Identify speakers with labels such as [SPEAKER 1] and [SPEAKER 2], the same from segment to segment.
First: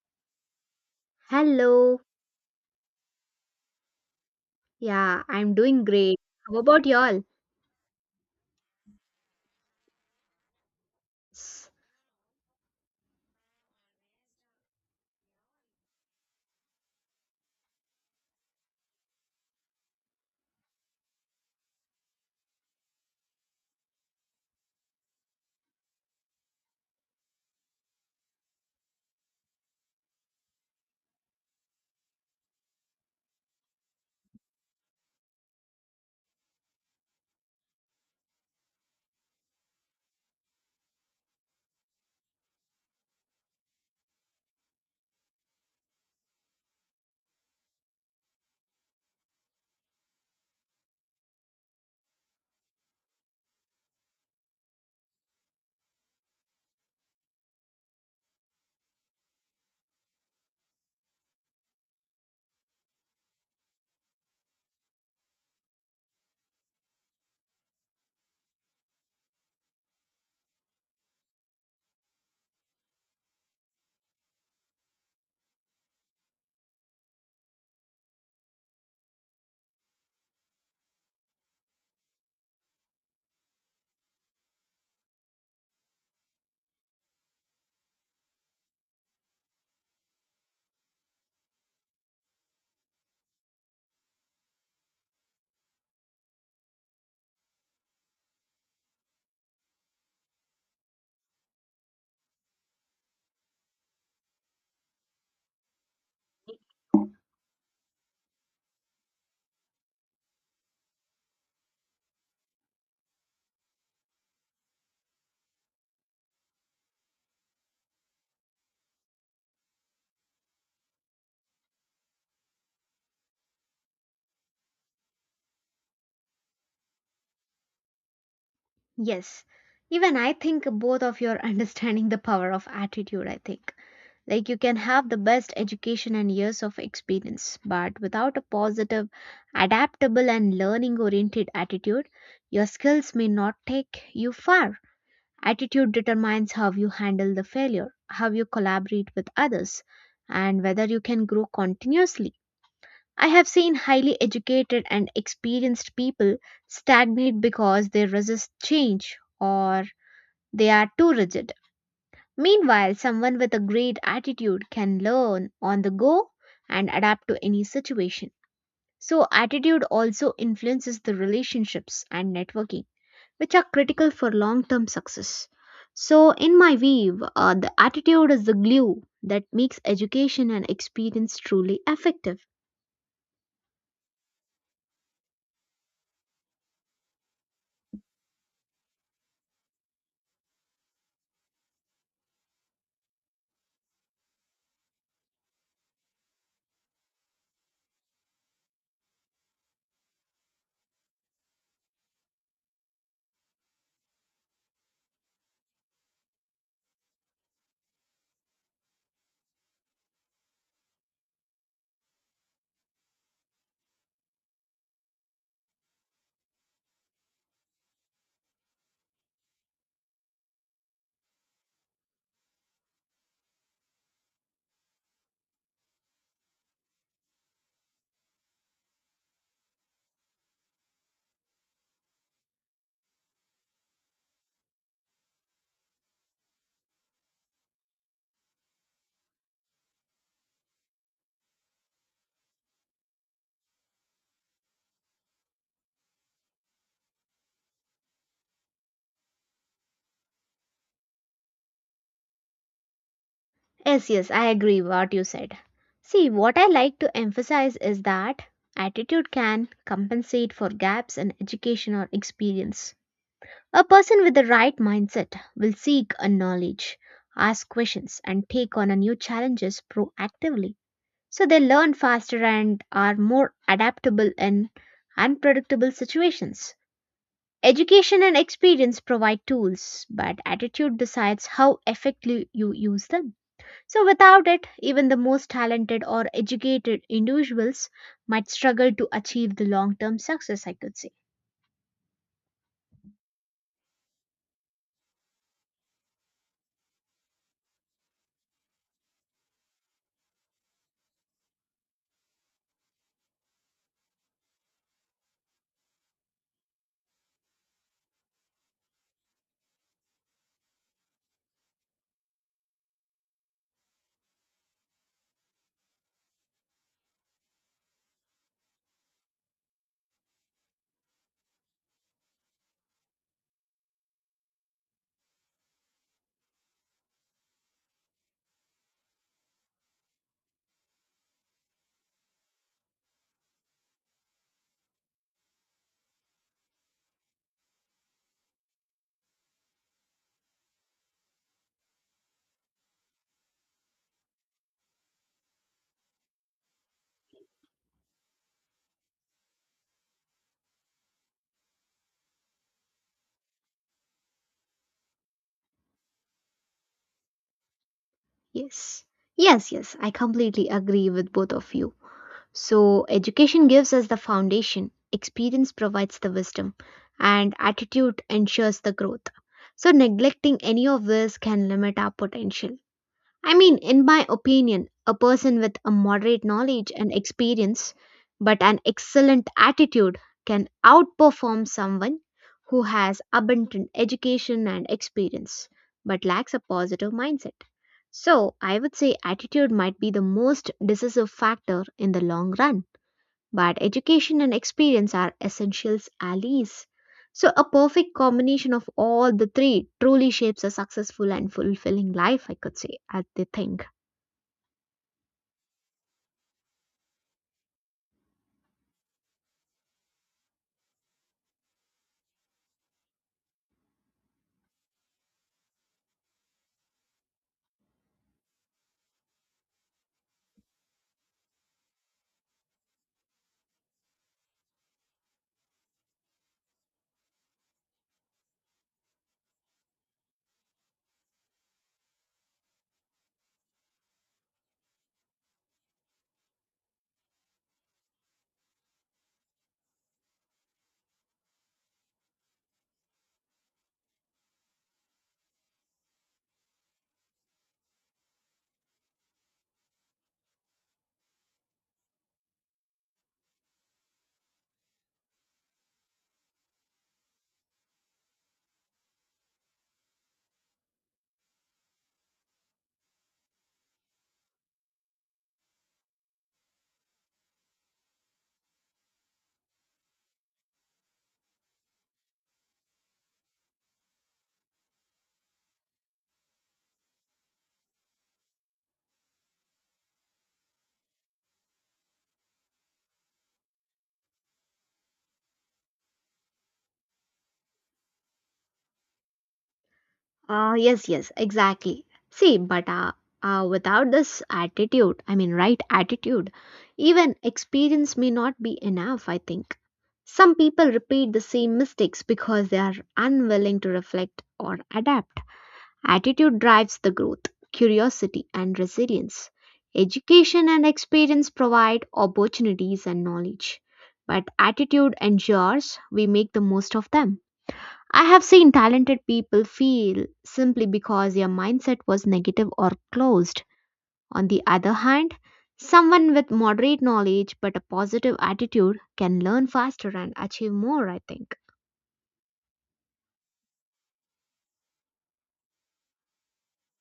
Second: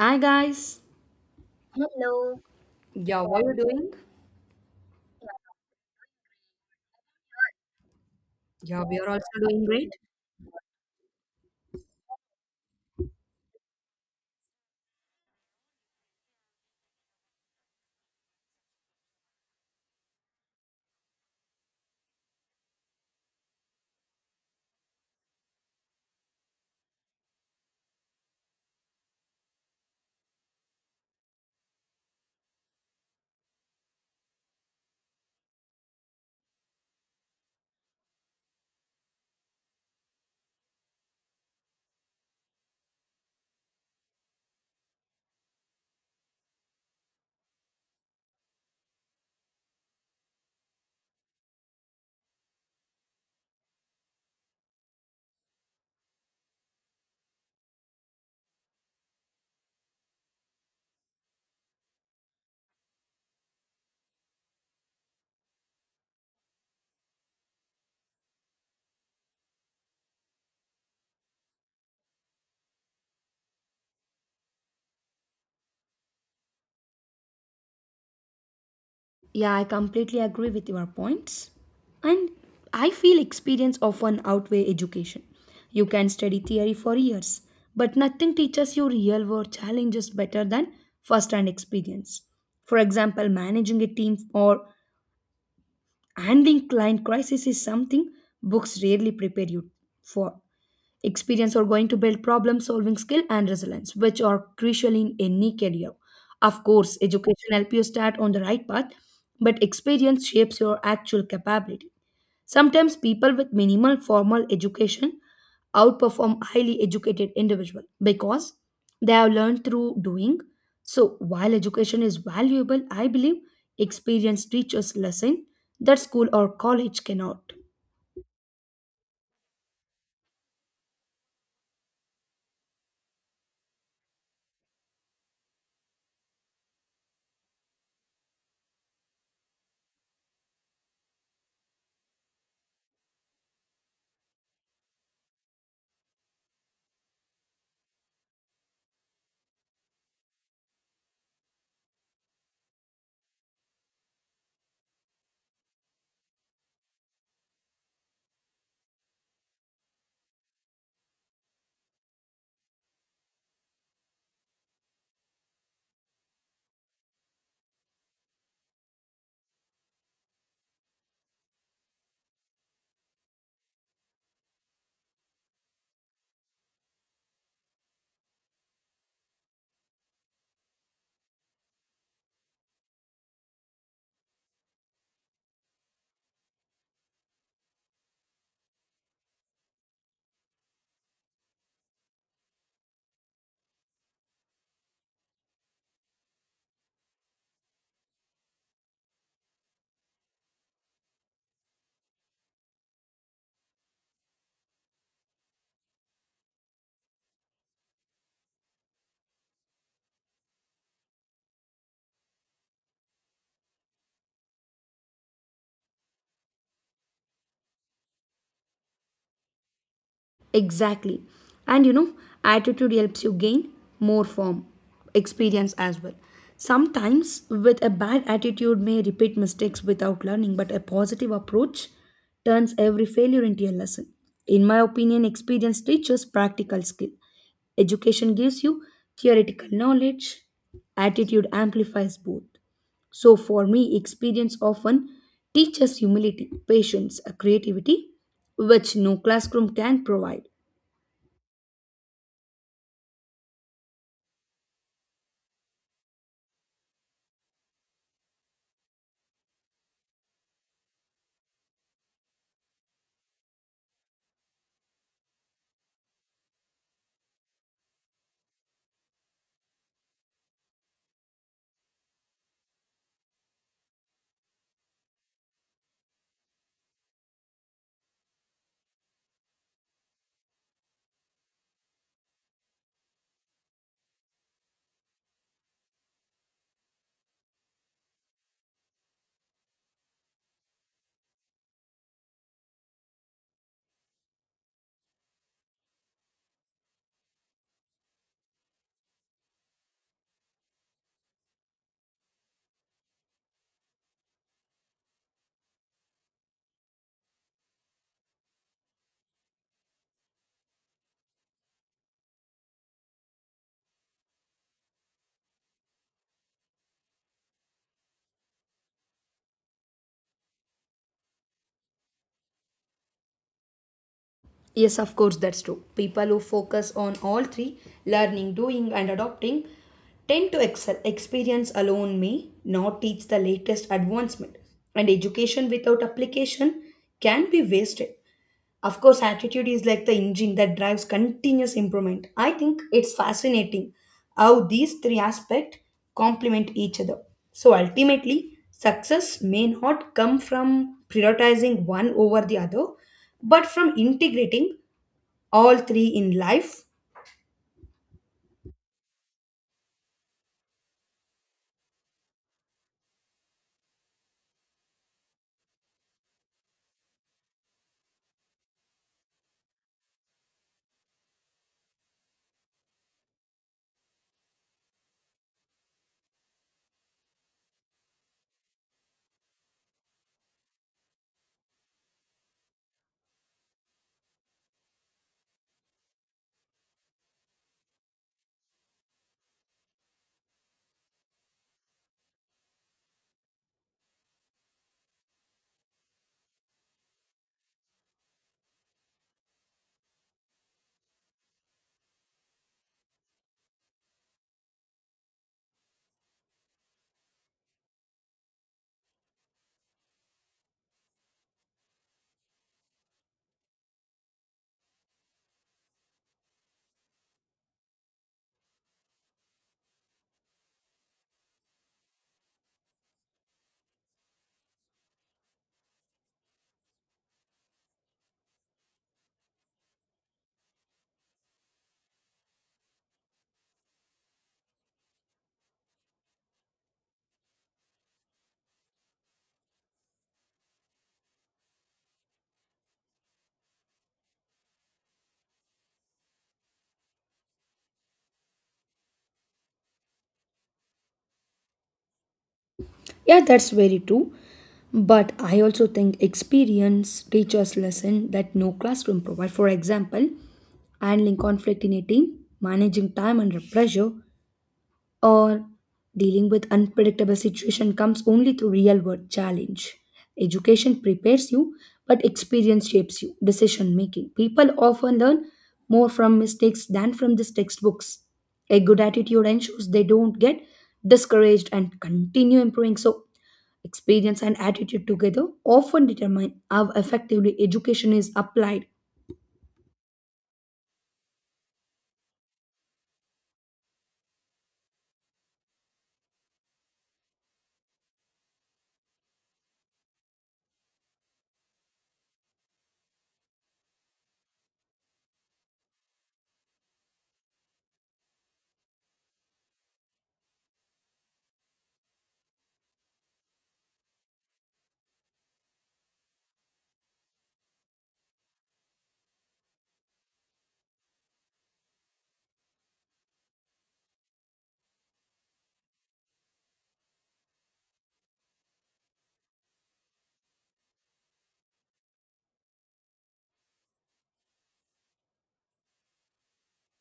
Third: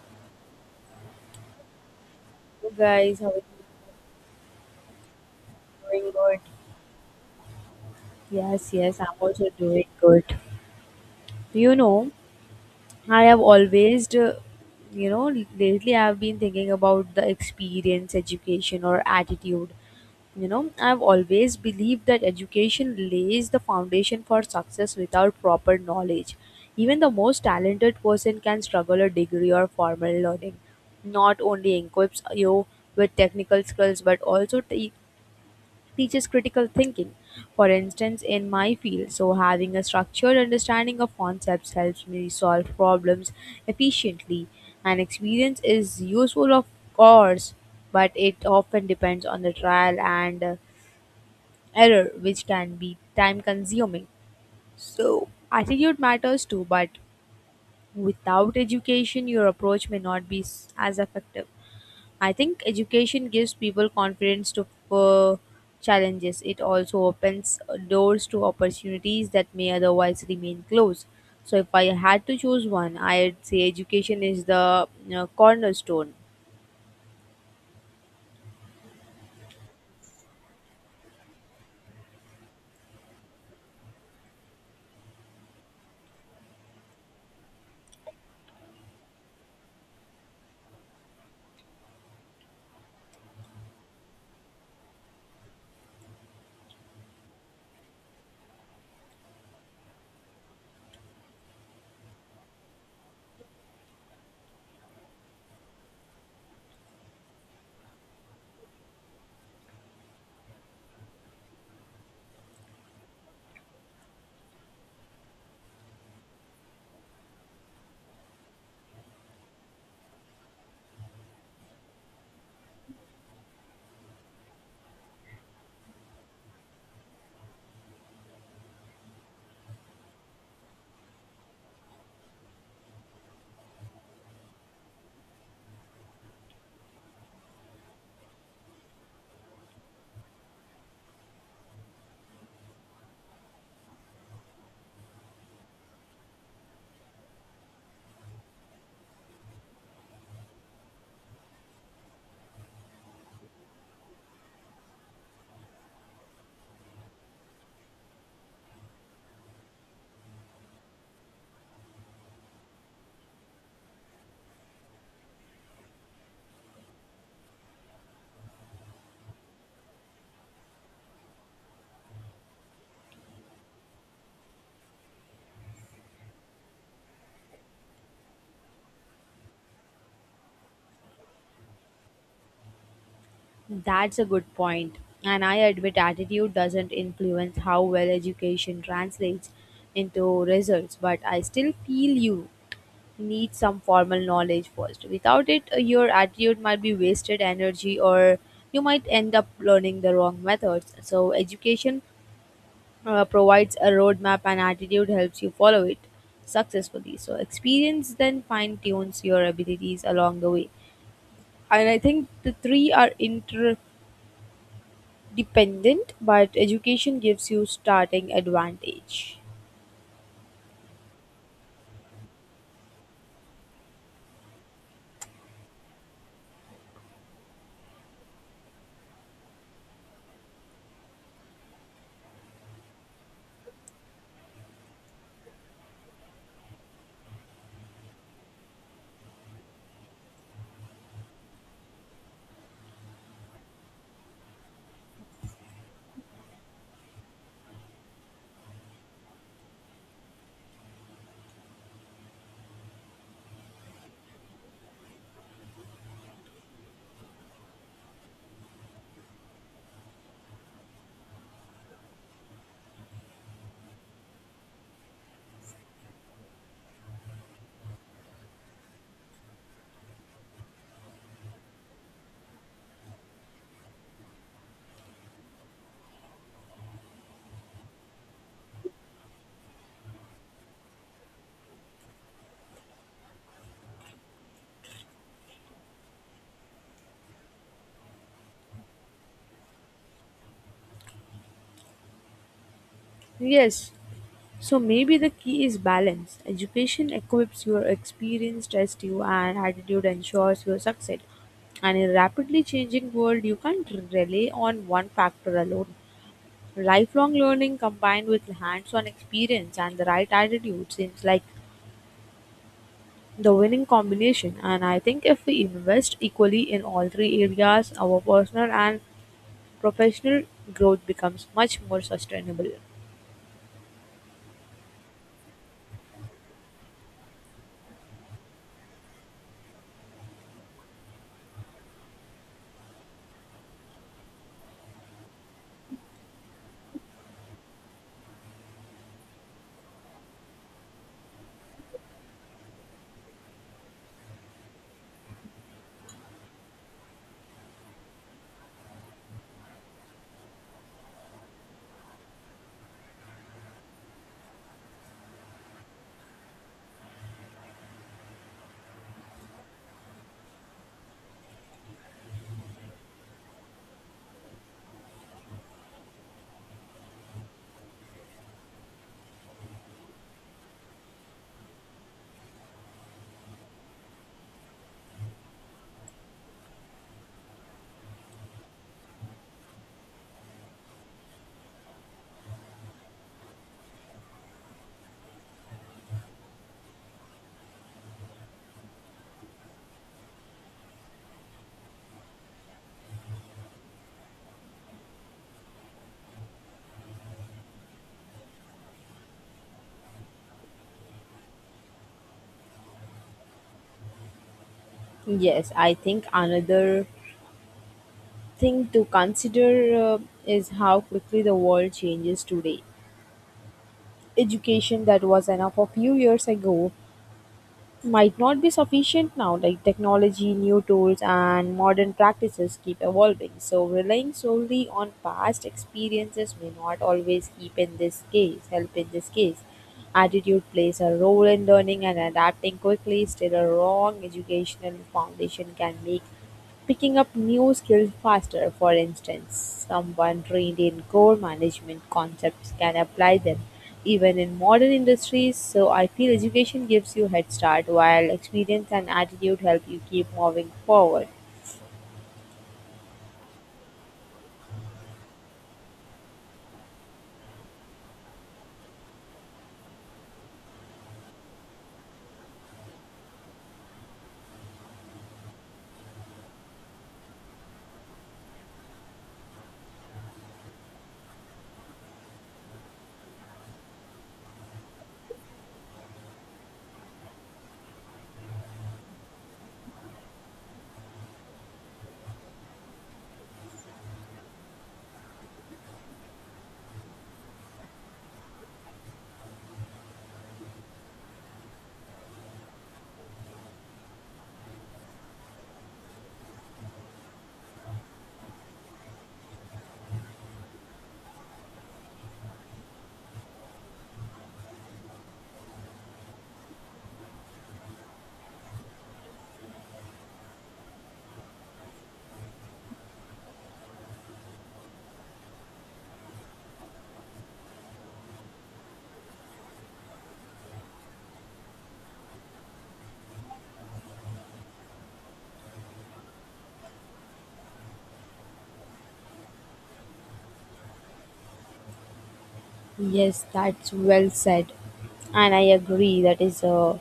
[SPEAKER 1] Hi guys.
[SPEAKER 2] Hello.
[SPEAKER 3] Hello
[SPEAKER 1] Yeah,
[SPEAKER 3] guys, how are
[SPEAKER 1] what are you doing?
[SPEAKER 2] Yeah, I'm doing
[SPEAKER 3] you doing?
[SPEAKER 2] great.
[SPEAKER 3] Good.
[SPEAKER 2] How about y'all?
[SPEAKER 3] Yes,
[SPEAKER 1] Yeah, we
[SPEAKER 3] yes, I'm
[SPEAKER 1] are also
[SPEAKER 3] also
[SPEAKER 1] doing
[SPEAKER 3] doing
[SPEAKER 1] great.
[SPEAKER 3] good.
[SPEAKER 2] S-
[SPEAKER 3] You know, I have always, you know, lately I've been thinking about the experience, education, or attitude. You know, I've always believed that education lays the foundation for success without proper knowledge. Even the most talented person can struggle a degree or formal learning. Not only equips you with technical skills, but also teaches critical thinking, for instance, in my field. So, having a structured understanding of concepts helps me solve problems efficiently. And experience is useful, of course, but it often depends on the trial and error, which can be time consuming. So, attitude matters too, but without education, your approach may not be as effective. I think education gives people confidence to for challenges. It also opens doors to opportunities that may otherwise remain closed. So, if I had to choose one, I'd say education is the you cornerstone.
[SPEAKER 1] Yeah, I completely agree with your points. And I feel experience often outweigh education. You can study theory for years, but nothing teaches you real world challenges better than first hand experience. For example, managing a team or And the client crisis is something books rarely prepare you for. Experience are going to build problem solving skill and resilience, which are crucial in any career. Of course, education helps you start on the right path, but experience shapes your actual capability. Sometimes people with minimal formal education outperform highly educated individuals because they have learned through doing. So while education is valuable, I believe experienced teachers lesson that school or college cannot.
[SPEAKER 2] Yes, even I think both of you are understanding the power of attitude. I think like you can have the best education and years of experience, but without a positive, adaptable, and learning oriented attitude, your skills may not take you far. Attitude determines how you handle the failure, how you collaborate with others, and whether you can grow continuously. I have seen highly educated and experienced people stagnate because they resist change or they are too rigid. Meanwhile, someone with a great attitude can learn on the go and adapt to any situation. So, attitude also influences the relationships and networking, which are critical for long term success. So, in my view, the attitude is the glue that makes education and experience truly effective.
[SPEAKER 3] That's a good point. And I admit attitude doesn't influence how well education translates into results, but I still feel you need some formal knowledge first. Without it, your attitude might be wasted energy or you might end up learning the wrong methods. So, education provides a roadmap and attitude helps you follow it successfully. So, experience then fine tunes your abilities along the way. And I think the three are interdependent, but education gives you starting advantage.
[SPEAKER 1] Exactly. And you know, attitude helps you gain more form experience as well. Sometimes, with a bad attitude, may repeat mistakes without learning, but a positive approach turns every failure into a lesson. In my opinion, experience teaches practical skill. Education gives you theoretical knowledge, attitude amplifies both. So, for me, experience often teaches humility, patience, creativity, which no classroom can provide.
[SPEAKER 2] Yes, yes, I agree what you said. See, what I like to emphasize is that attitude can compensate for gaps in education or experience. A person with the right mindset will seek a knowledge, ask questions, and take on a new challenges proactively. So they learn faster and are more adaptable in unpredictable situations. Education and experience provide tools, but attitude decides how effectively you use them. So, without it, even the most talented or educated individuals might struggle to achieve the long term success, I could say.
[SPEAKER 3] Yes, so maybe the key is balance. Education equips your experience, tests you, and attitude ensures your success. And in a rapidly changing world, you can't rely on one factor alone. Lifelong learning combined with hands on experience and the right attitude seems like the winning combination. And I think if we invest equally in all three areas, our personal and professional growth becomes much more sustainable.
[SPEAKER 1] Yes, of course, that's true. People who focus on all three learning, doing, and adopting tend to excel. Experience alone may not teach the latest advancement, and education without application can be wasted. Of course, attitude is like the engine that drives continuous improvement. I think it's fascinating how these three aspects complement each other. So ultimately, success may not come from prioritizing one over the other, but from integrating all three in life.
[SPEAKER 2] Yes. Yes, yes, I completely agree with both of you. So, education gives us the foundation, experience provides the wisdom, and attitude ensures the growth. So, neglecting any of this can limit our potential. I mean, in my opinion, a person with a moderate knowledge and experience, but an excellent attitude, can outperform someone who has abundant education and experience, but lacks a positive mindset. So, I would say attitude might be the most decisive factor in the long run, but education and experience are essential allies. So, a perfect combination of all the three truly shapes a successful and fulfilling life, I could say, at the thing.
[SPEAKER 3] Yes, I think another thing to consider uh, is how quickly the world changes today. Education that was enough a few years ago might not be sufficient now, like technology, new tools, and modern practices keep evolving. So, relying solely on past experiences may not always keep in this case, help in this case. Attitude plays a role in learning and adapting quickly. Still, a wrong educational foundation can make picking up new skills faster. For instance, someone trained in core management concepts can apply them even in modern industries. So I feel education gives you head start while experience and attitude help you keep moving forward.
[SPEAKER 1] Yeah, that's very true. But I also think experience teaches lesson that no classroom provide. For example, handling conflict in a team, managing time under pressure, or dealing with unpredictable situation comes only through real world challenge. Education prepares you, but experience shapes you decision making. People often learn more from mistakes than from these textbooks. A good attitude ensures they don't get discouraged and continue improving. So experience and attitude together often determine how effectively education is applied.
[SPEAKER 2] Ah, yes, yes, exactly. See, but without this attitude, I mean, right attitude, even experience may not be enough, I think. Some people repeat the same mistakes because they are unwilling to reflect or adapt. Attitude drives the growth, curiosity, and resilience. Education and experience provide opportunities and knowledge, but attitude ensures we make the most of them. I have seen talented people fail simply because their mindset was negative or closed. On the other hand, someone with moderate knowledge but a positive attitude can learn faster and achieve more, I think.
[SPEAKER 3] Yes, that's well said. And I agree that is a,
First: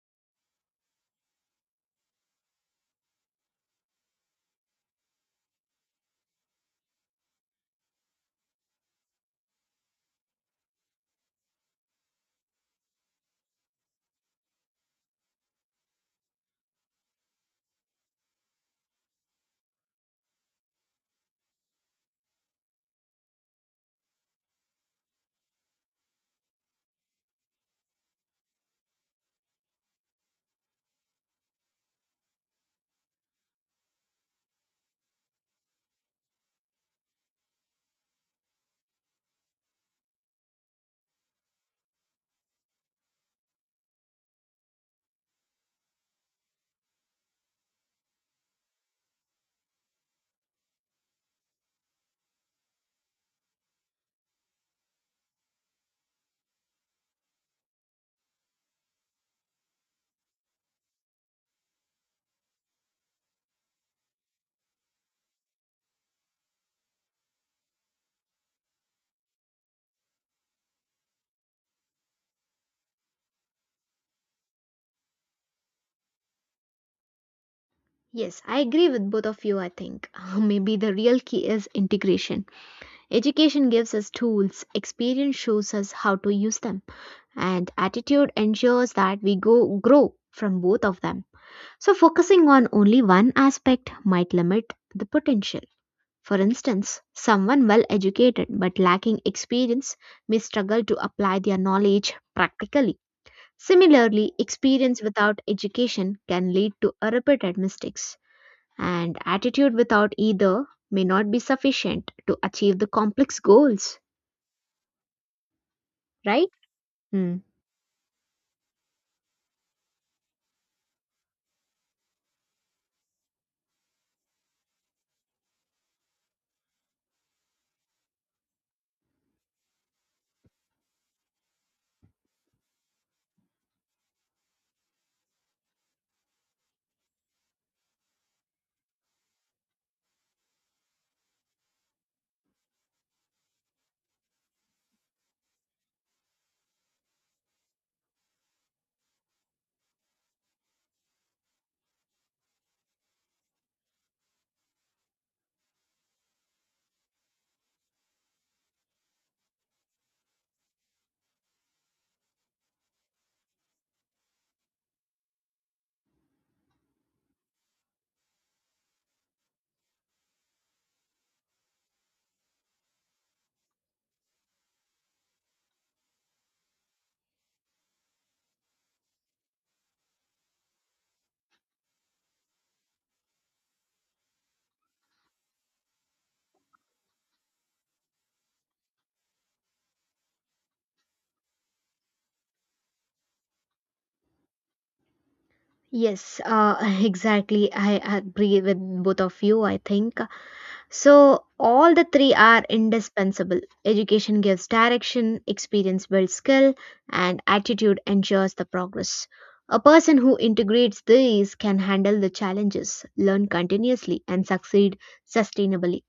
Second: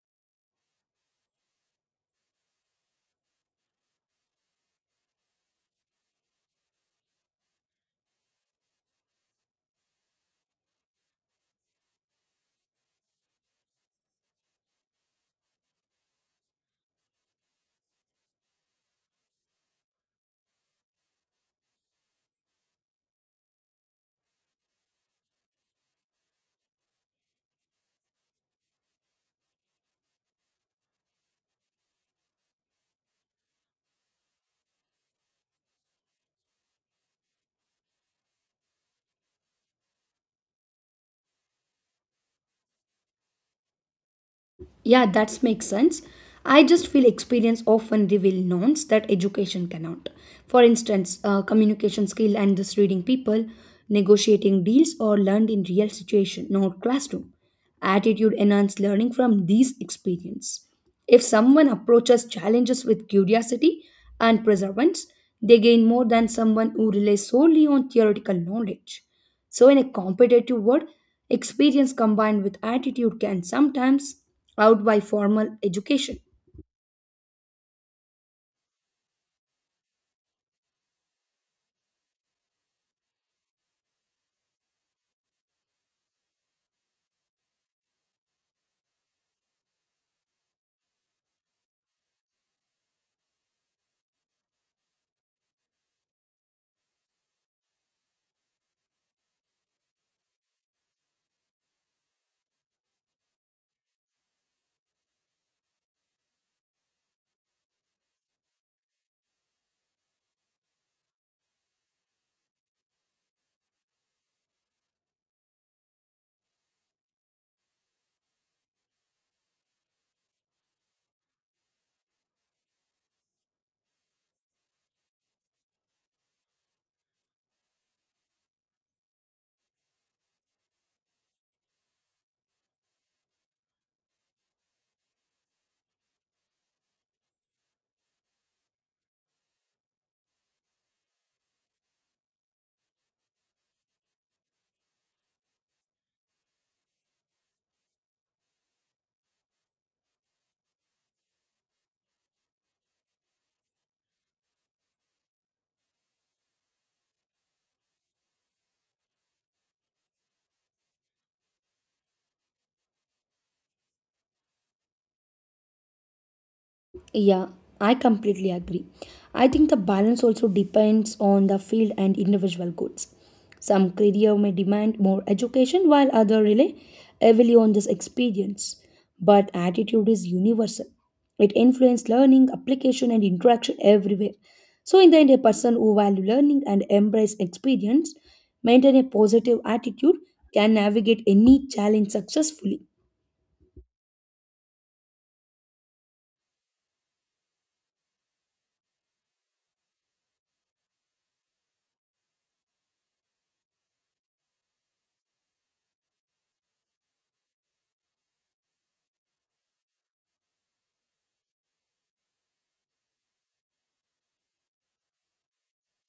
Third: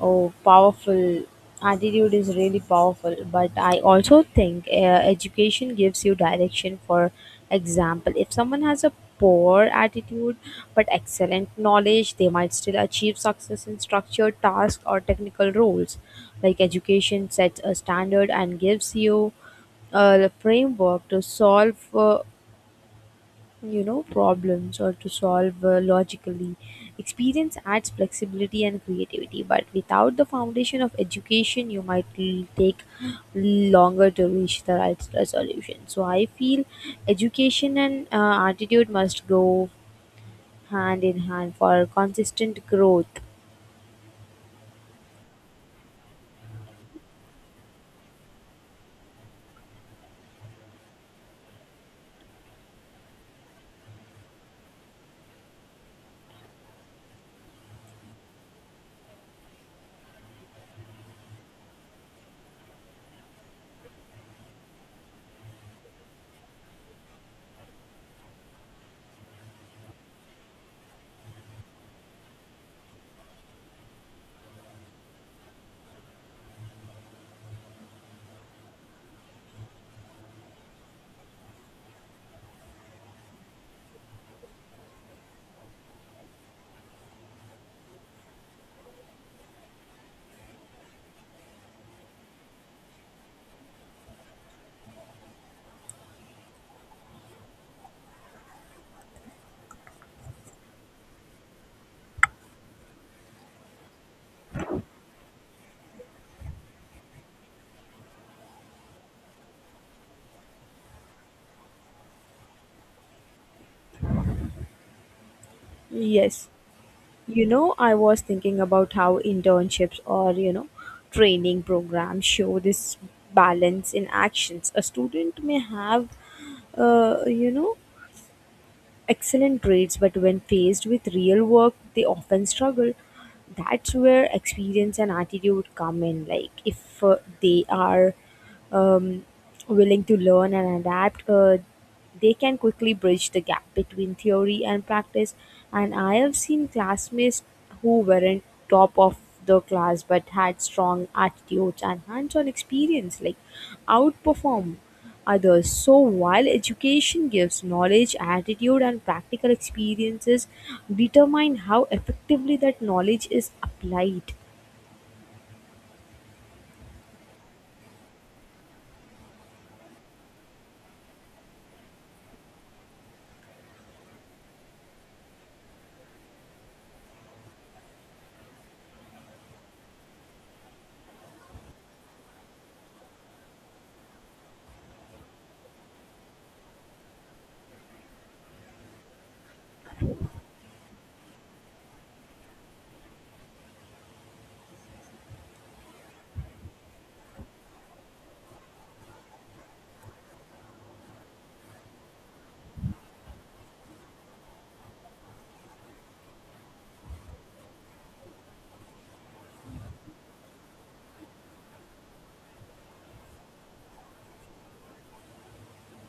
[SPEAKER 3] oh, powerful. Attitude is really powerful, but I also think education gives you direction. For example, if someone has a poor attitude but excellent knowledge, they might still achieve success in structured tasks or technical roles. Like education sets a standard and gives you a framework to solve, you know, problems, or to solve, logically. Experience adds flexibility and creativity, but without the foundation of education you might take longer to reach the right resolution. So I feel education and attitude must go hand in hand for consistent growth.
[SPEAKER 1] Yeah, that makes sense. I just feel experience often reveal knowns that education cannot. For instance, communication skill and this reading people, negotiating deals or learned in real situation, not classroom. Attitude enhanced learning from these experience. If someone approaches challenges with curiosity and perseverance, they gain more than someone who relies solely on theoretical knowledge. So, in a competitive world, experience combined with attitude can sometimes outweigh formal education.
[SPEAKER 2] Yes, I agree with both of you, I think. Maybe the real key is integration. Education gives us tools, experience shows us how to use them, and attitude ensures that we go grow from both of them. So focusing on only one aspect might limit the potential. For instance, someone well educated but lacking experience may struggle to apply their knowledge practically. Similarly, experience without education can lead to repeated mistakes, and attitude without either may not be sufficient to achieve the complex goals, right?
[SPEAKER 3] Yes.
[SPEAKER 2] Hmm.
[SPEAKER 3] You know, I was thinking about how internships or, you know, training programs show this balance in actions. A student may have, you know, excellent grades, but when faced with real work, they often struggle. That's where experience and attitude come in. Like, if they are um, willing to learn and adapt, they can quickly bridge the gap between theory and practice. And I have seen classmates who weren't top of the class but had strong attitudes and hands on experience, like outperform others. So, while education gives knowledge, attitude, and practical experiences determine how effectively that knowledge is applied.
[SPEAKER 1] Yeah, I completely agree. I think the balance also depends on the field and individual goals. Some career may demand more education while other rely heavily on this experience. But attitude is universal. It influences learning, application and interaction everywhere. So in the end, a person who value learning and embrace experience, maintain a positive attitude, can navigate any challenge successfully.
[SPEAKER 2] Yes, exactly. I agree with both of you, I think. So, all the three are indispensable. Education gives direction, experience builds skill, and attitude ensures the progress. A person who integrates these can handle the challenges, learn continuously, and succeed sustainably.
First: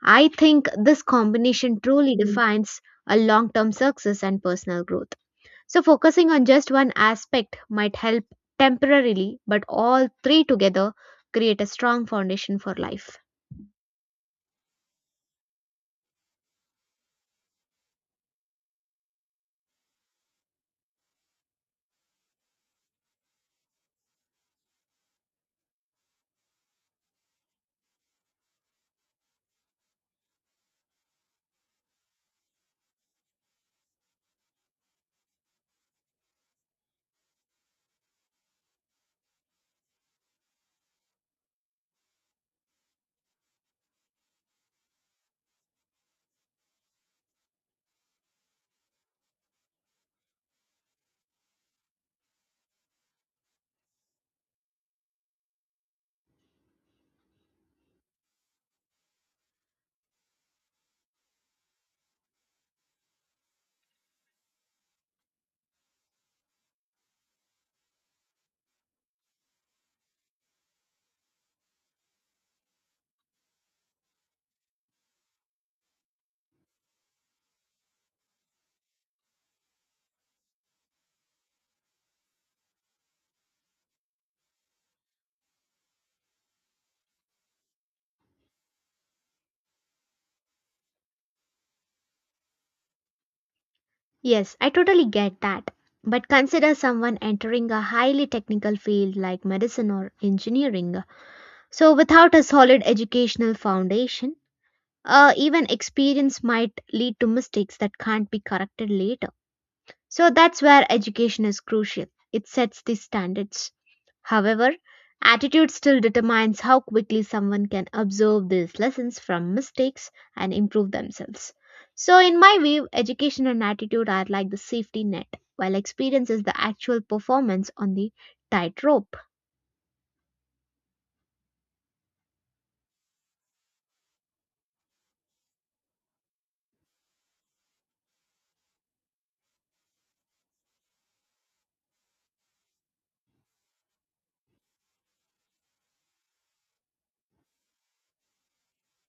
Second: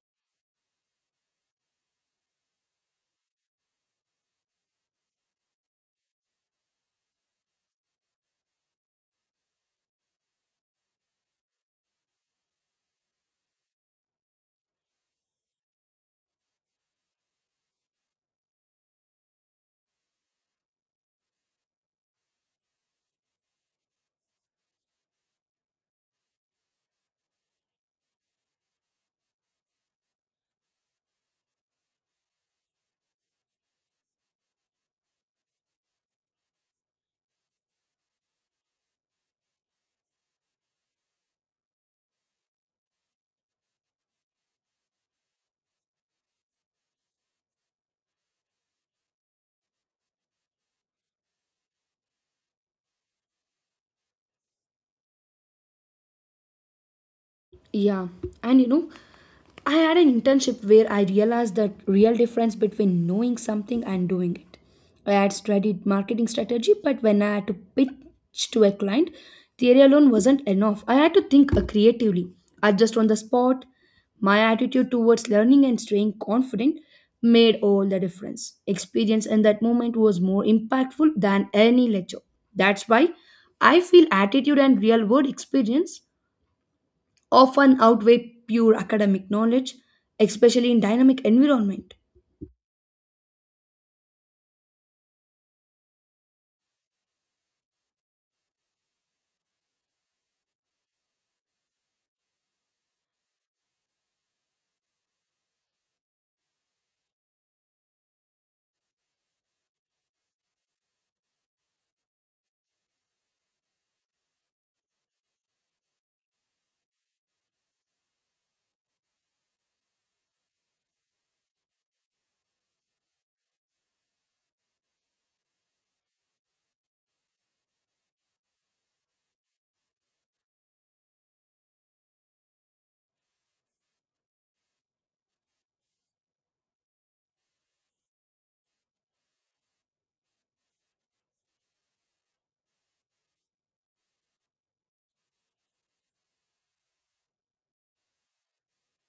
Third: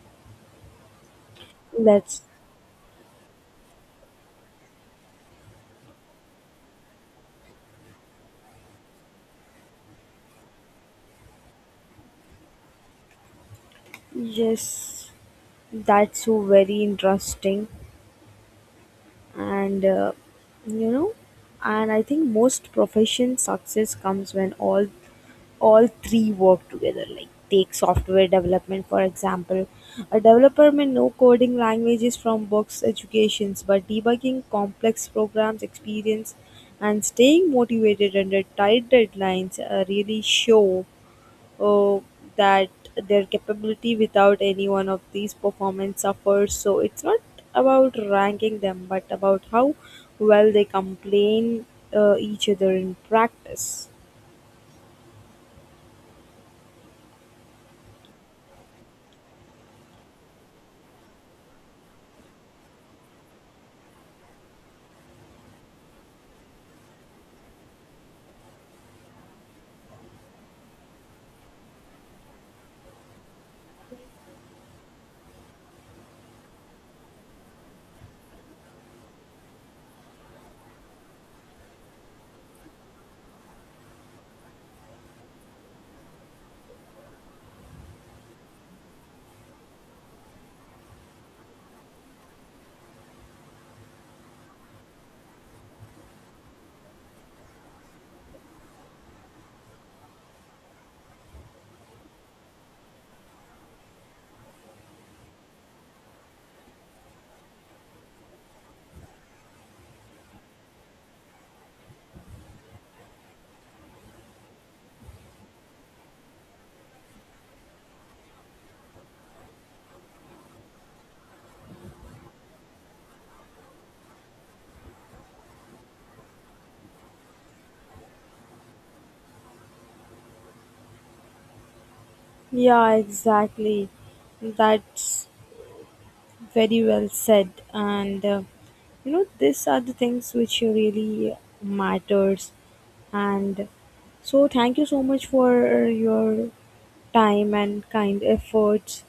[SPEAKER 2] I think this combination truly
[SPEAKER 3] That's
[SPEAKER 2] defines a long term success and personal growth. So, focusing on just one aspect might help temporarily, but all three together create a strong foundation for life.
[SPEAKER 3] yes, that's so very interesting, and you know, and I think most profession success comes when all three work together. Like take software development for example, a developer may know coding languages from books, educations, but debugging complex programs, experience, and staying motivated under tight deadlines really show uh, that their capability. Without any one of these, performance suffers. So it's not about ranking them, but about how well they complain each other in practice.
[SPEAKER 1] Yeah, and you know, I had an internship where I realized the real difference between knowing something and doing it. I had studied marketing strategy, but when I had to pitch to a client, theory alone wasn't enough. I had to think creatively, adjust on the spot. My attitude towards learning and staying confident made all the difference. Experience in that moment was more impactful than any lecture. That's why I feel attitude and real world experience often outweigh pure academic knowledge, especially in dynamic environment.
[SPEAKER 2] Yes, I totally get that. But consider someone entering a highly technical field like medicine or engineering. So, without a solid educational foundation, even experience might lead to mistakes that can't be corrected later. So that's where education is crucial. It sets the standards. However, attitude still determines how quickly someone can absorb these lessons from mistakes and improve themselves. So, in my view, education and attitude are like the safety net, while experience is the actual performance on the tightrope.
[SPEAKER 3] Yeah, exactly. That's very well said. And you know, these are the things which really matters. And so, thank you so much for your time and kind efforts.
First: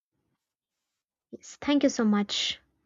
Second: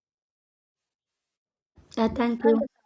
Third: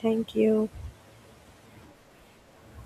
[SPEAKER 3] Thank you.
[SPEAKER 2] Yes, thank you so
[SPEAKER 1] Thank
[SPEAKER 2] much.
[SPEAKER 1] you.